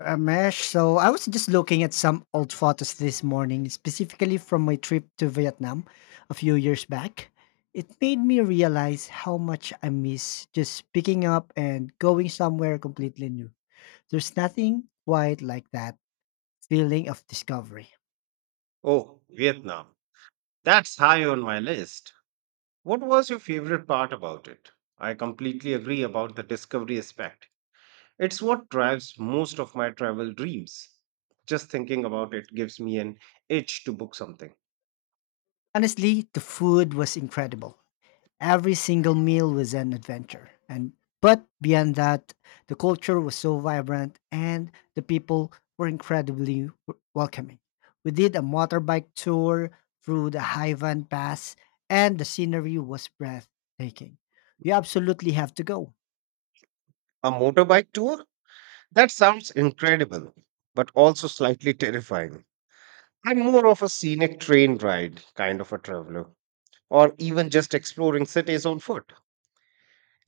Ramesh, so I was just looking at some old photos this morning, specifically from my trip to Vietnam a few years back. It made me realize how much I miss just picking up and going somewhere completely new. There's nothing quite like that feeling of discovery. Oh, Vietnam. That's high on my list. What was your favorite part about it? I completely agree about the discovery aspect. It's what drives most of my travel dreams. Just thinking about it gives me an itch to book something. Honestly, the food was incredible. Every single meal was an adventure. And but beyond that, the culture was so vibrant and the people were incredibly welcoming. We did a motorbike tour through the Haivan Pass and the scenery was breathtaking. You absolutely have to go. A motorbike tour? That sounds incredible, but also slightly terrifying. I'm more of a scenic train ride kind of a traveler, or even just exploring cities on foot.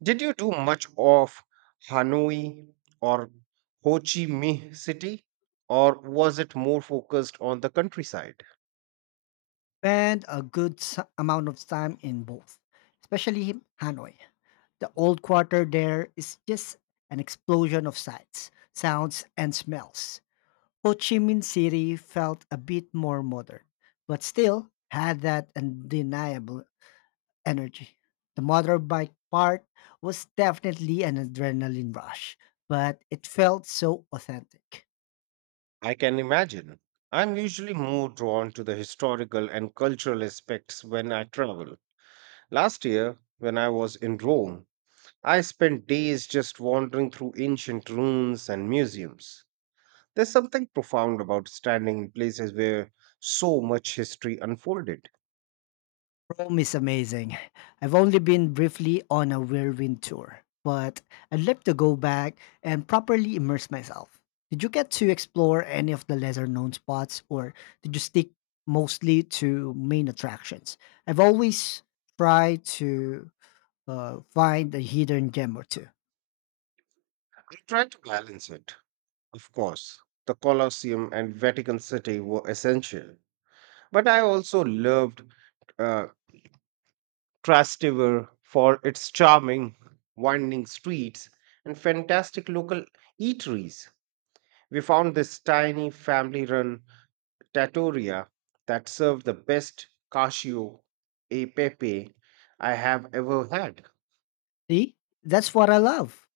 Did you do much of Hanoi or Ho Chi Minh City, or was it more focused on the countryside? Spend a good amount of time in both, especially Hanoi. The old quarter there is just an explosion of sights, sounds, and smells. Ho Chi Minh City felt a bit more modern, but still had that undeniable energy. The motorbike part was definitely an adrenaline rush, but it felt so authentic. I can imagine. I'm usually more drawn to the historical and cultural aspects when I travel. Last year, when I was in Rome, I spent days just wandering through ancient ruins and museums. There's something profound about standing in places where so much history unfolded. Rome is amazing. I've only been briefly on a whirlwind tour, but I'd love to go back and properly immerse myself. Did you get to explore any of the lesser known spots or did you stick mostly to main attractions? I've always tried to find a hidden gem or two. I try to balance it. Of course, the Colosseum and Vatican City were essential, but I also loved uh, Trastevere for its charming, winding streets and fantastic local eateries. We found this tiny family run trattoria that served the best cacio e pepe I have ever had. See, that's what I love.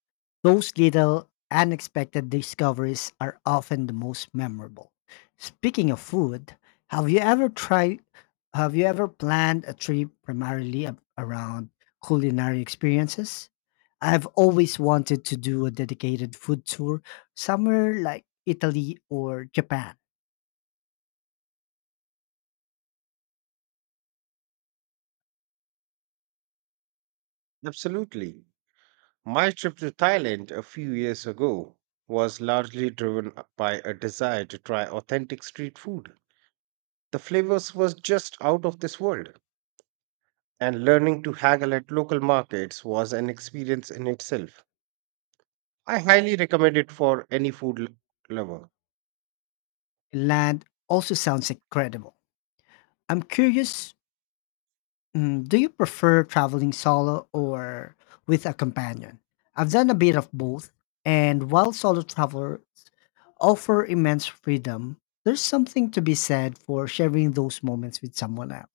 Those little unexpected discoveries are often the most memorable. Speaking of food, have you ever tried have you ever planned a trip primarily around culinary experiences? I've always wanted to do a dedicated food tour somewhere like Italy or Japan. Absolutely. My trip to Thailand a few years ago was largely driven by a desire to try authentic street food. The flavors was just out of this world, and learning to haggle at local markets was an experience in itself. I highly recommend it for any lover. Land also sounds incredible. I'm curious. Do you prefer traveling solo or with a companion? I've done a bit of both, and while solo travelers offer immense freedom, there's something to be said for sharing those moments with someone else.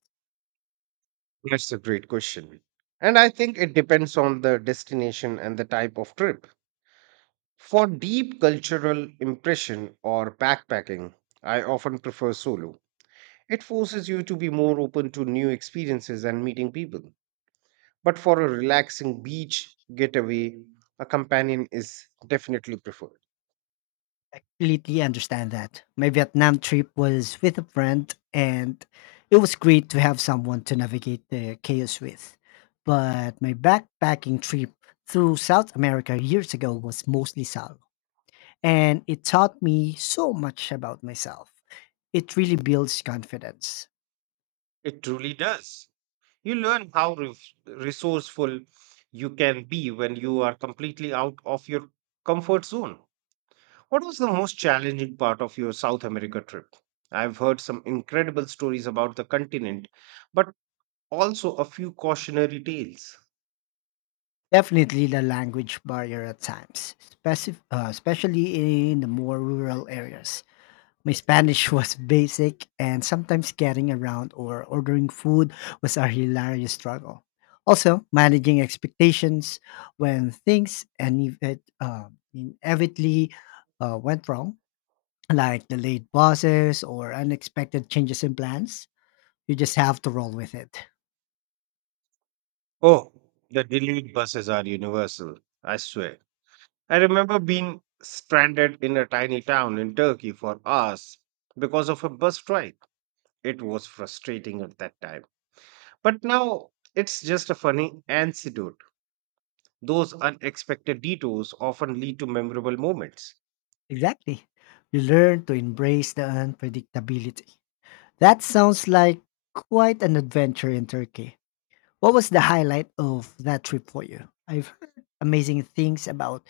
That's a great question. And I think it depends on the destination and the type of trip. For deep cultural impression or backpacking, I often prefer solo. It forces you to be more open to new experiences and meeting people. But for a relaxing beach getaway, a companion is definitely preferred. I completely understand that. My Vietnam trip was with a friend, and it was great to have someone to navigate the chaos with. But my backpacking trip through South America years ago was mostly solo, and it taught me so much about myself. It really builds confidence. It truly does. You learn how resourceful you can be when you are completely out of your comfort zone. What was the most challenging part of your South America trip? I've heard some incredible stories about the continent, but also a few cautionary tales. Definitely the language barrier at times, especially in the more rural areas. My Spanish was basic, and sometimes getting around or ordering food was a hilarious struggle. Also, managing expectations when things inevitably went wrong, like delayed buses or unexpected changes in plans. You just have to roll with it. Oh, the delayed buses are universal, I swear. I remember being stranded in a tiny town in Turkey for hours because of a bus strike. It was frustrating at that time. But now it's just a funny anecdote. Those unexpected detours often lead to memorable moments. Exactly. You learn to embrace the unpredictability. That sounds like quite an adventure in Turkey. What was the highlight of that trip for you? I've heard amazing things about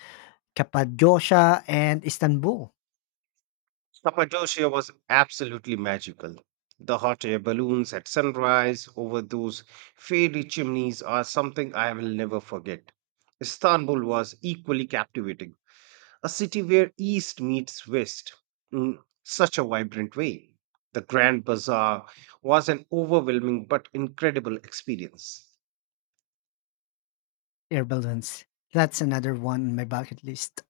Cappadocia and Istanbul Cappadocia was absolutely magical. The hot air balloons at sunrise over those fairy chimneys are something I will never forget. Istanbul was equally captivating, a city where East meets West in such a vibrant way. The Grand Bazaar was an overwhelming but incredible experience. air balloons. That's another one on my bucket list.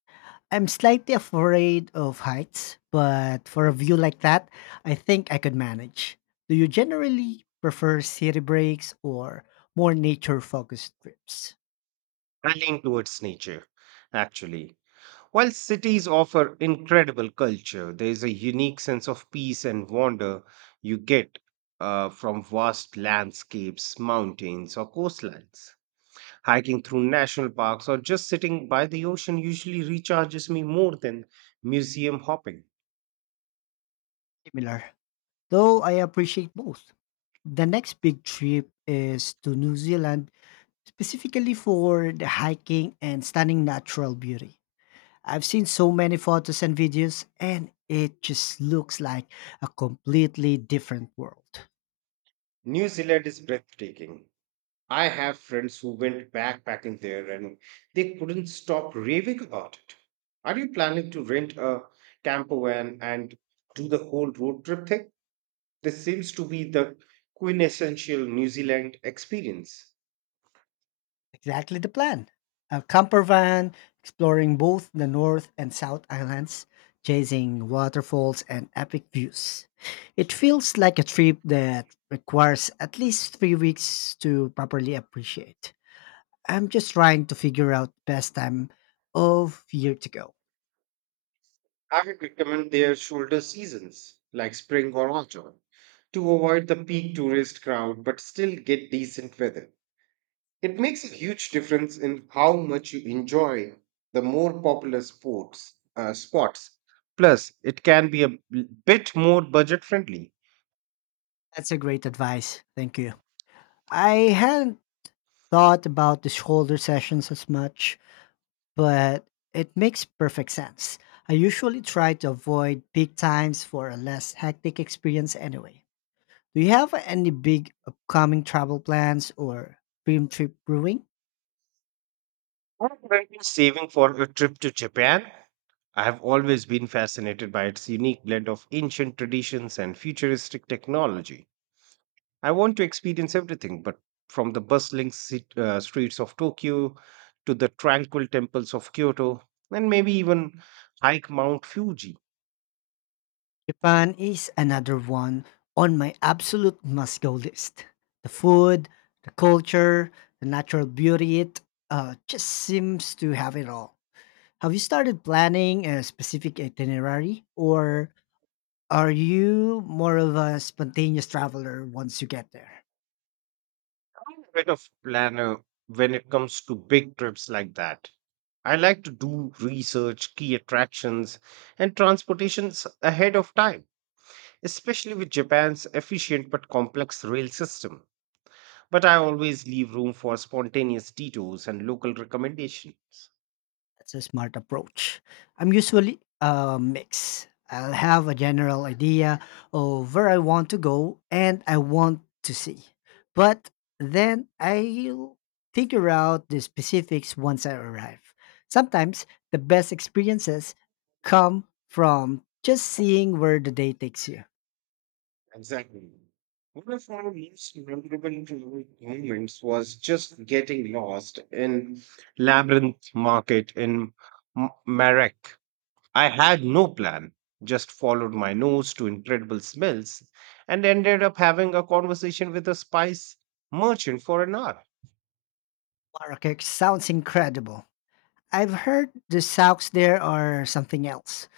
I'm slightly afraid of heights, but for a view like that, I think I could manage. Do you generally prefer city breaks or more nature focused trips? I lean towards nature, actually. While cities offer incredible culture, there is a unique sense of peace and wonder you get from vast landscapes, mountains, or coastlines. Hiking through national parks or just sitting by the ocean usually recharges me more than museum hopping. Similar. Though I appreciate both. The next big trip is to New Zealand, specifically for the hiking and stunning natural beauty. I've seen so many photos and videos, and it just looks like a completely different world. New Zealand is breathtaking. I have friends who went backpacking there and they couldn't stop raving about it. Are you planning to rent a camper van and do the whole road trip thing? This seems to be the quintessential New Zealand experience. Exactly the plan. A camper van exploring both the North and South Islands, chasing waterfalls and epic views. It feels like a trip that requires at least 3 weeks to properly appreciate. I'm just trying to figure out best time of year to go. I would recommend their shoulder seasons, like spring or autumn, to avoid the peak tourist crowd but still get decent weather. It makes a huge difference in how much you enjoy the more popular sports spots. Plus, it can be a bit more budget friendly. That's a great advice. Thank you. I hadn't thought about the shoulder sessions as much, but it makes perfect sense. I usually try to avoid peak times for a less hectic experience anyway. Do you have any big upcoming travel plans or dream trip brewing? I've been saving for a trip to Japan. I have always been fascinated by its unique blend of ancient traditions and futuristic technology. I want to experience everything, but from the bustling streets of Tokyo to the tranquil temples of Kyoto, and maybe even hike Mount Fuji. Japan is another one on my absolute must go list. The food, the culture, the natural beauty, it just seems to have it all. Have you started planning a specific itinerary, or are you more of a spontaneous traveler once you get there? I'm a bit of planner when it comes to big trips like that. I like to do research, key attractions, and transportations ahead of time, especially with Japan's efficient but complex rail system. But I always leave room for spontaneous detours and local recommendations. That's a smart approach. I'm usually a mix. I'll have a general idea of where I want to go and I want to see. But then I'll figure out the specifics once I arrive. Sometimes the best experiences come from just seeing where the day takes you. Exactly. One of my most memorable travel moments was just getting lost in Labyrinth Market in Marrakech. I had no plan, just followed my nose to incredible smells and ended up having a conversation with a spice merchant for an hour. Marrakech sounds incredible. I've heard the Souks there are something else.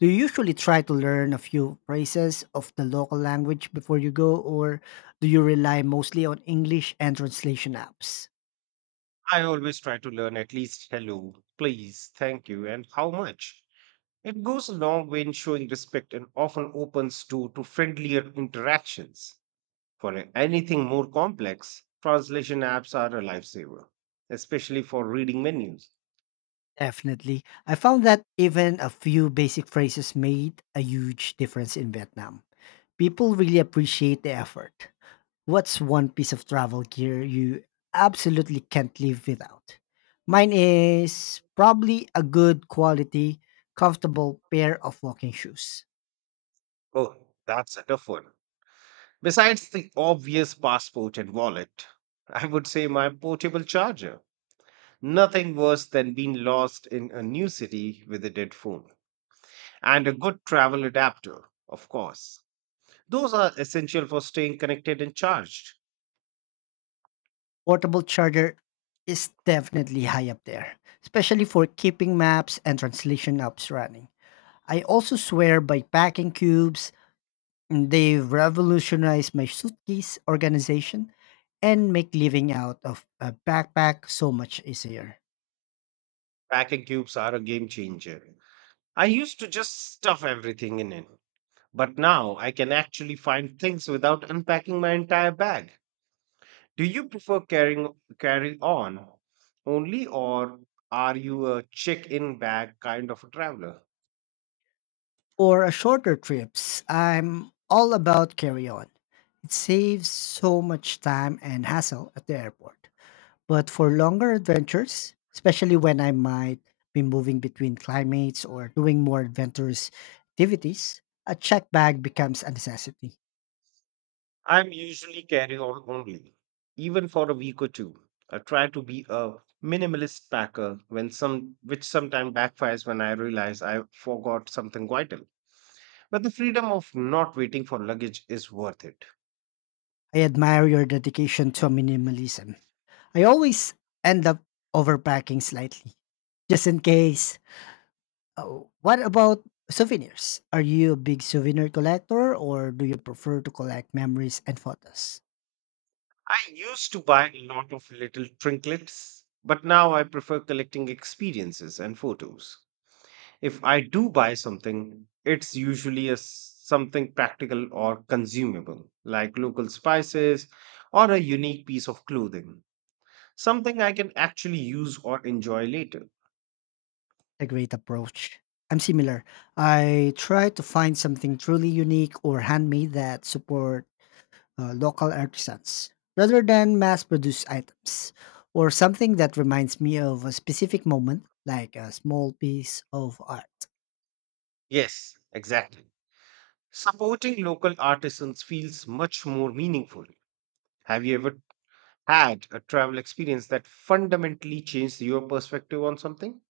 Do you usually try to learn a few phrases of the local language before you go, or do you rely mostly on English and translation apps? I always try to learn at least hello, please, thank you, and how much. It goes a long way in showing respect and often opens door to friendlier interactions. For anything more complex, translation apps are a lifesaver, especially for reading menus. Definitely. I found that even a few basic phrases made a huge difference in Vietnam. People really appreciate the effort. What's one piece of travel gear you absolutely can't live without? Mine is probably a good quality, comfortable pair of walking shoes. Oh, that's a tough one. Besides the obvious passport and wallet, I would say my portable charger. Nothing worse than being lost in a new city with a dead phone. And a good travel adapter, of course. Those are essential for staying connected and charged. Portable charger is definitely high up there, especially for keeping maps and translation apps running. I also swear by packing cubes. They've revolutionized my suitcase organization and make living out of a backpack so much easier. Vacuum cubes are a game changer. I used to just stuff everything in it, but now I can actually find things without unpacking my entire bag. Do you prefer carry on only, or are you a check-in bag kind of a traveler? Or a shorter trips, I'm all about carry on. It saves so much time and hassle at the airport. But for longer adventures, especially when I might be moving between climates or doing more adventurous activities, a check bag becomes a necessity. I'm usually carry on only, even for a week or two. I try to be a minimalist packer when some which sometimes backfires when I realize I forgot something vital. But the freedom of not waiting for luggage is worth it. I admire your dedication to minimalism. I always end up overpacking slightly, just in case. Oh, what about souvenirs? Are you a big souvenir collector or do you prefer to collect memories and photos? I used to buy a lot of little trinkets, but now I prefer collecting experiences and photos. If I do buy something, it's usually something practical or consumable, like local spices or a unique piece of clothing, something I can actually use or enjoy later. A great approach. I'm similar. I try to find something truly unique or handmade that support local artisans rather than mass produced items, or something that reminds me of a specific moment, like a small piece of art. Yes, exactly. Supporting local artisans feels much more meaningful. Have you ever had a travel experience that fundamentally changed your perspective on something?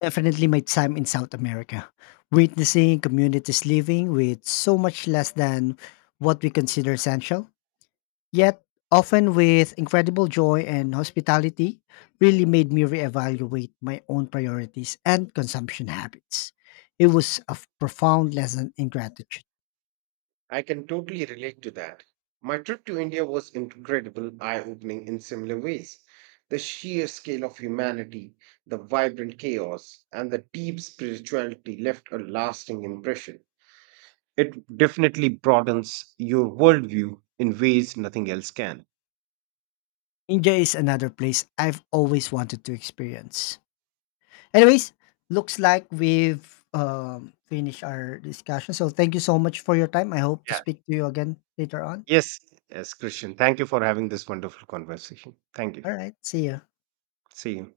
Definitely my time in South America, witnessing communities living with so much less than what we consider essential, yet often with incredible joy and hospitality, really made me reevaluate my own priorities and consumption habits. It was a profound lesson in gratitude. I can totally relate to that. My trip to India was incredible, eye opening in similar ways. The sheer scale of humanity, the vibrant chaos, and the deep spirituality left a lasting impression. It definitely broadens your worldview in ways nothing else can. India is another place I've always wanted to experience. Anyways, looks like we've finished our discussion. So thank you so much for your time. I hope to Yeah. speak to you again later on. Yes, yes, Christian. Thank you for having this wonderful conversation. Thank All you. right, see you. See you.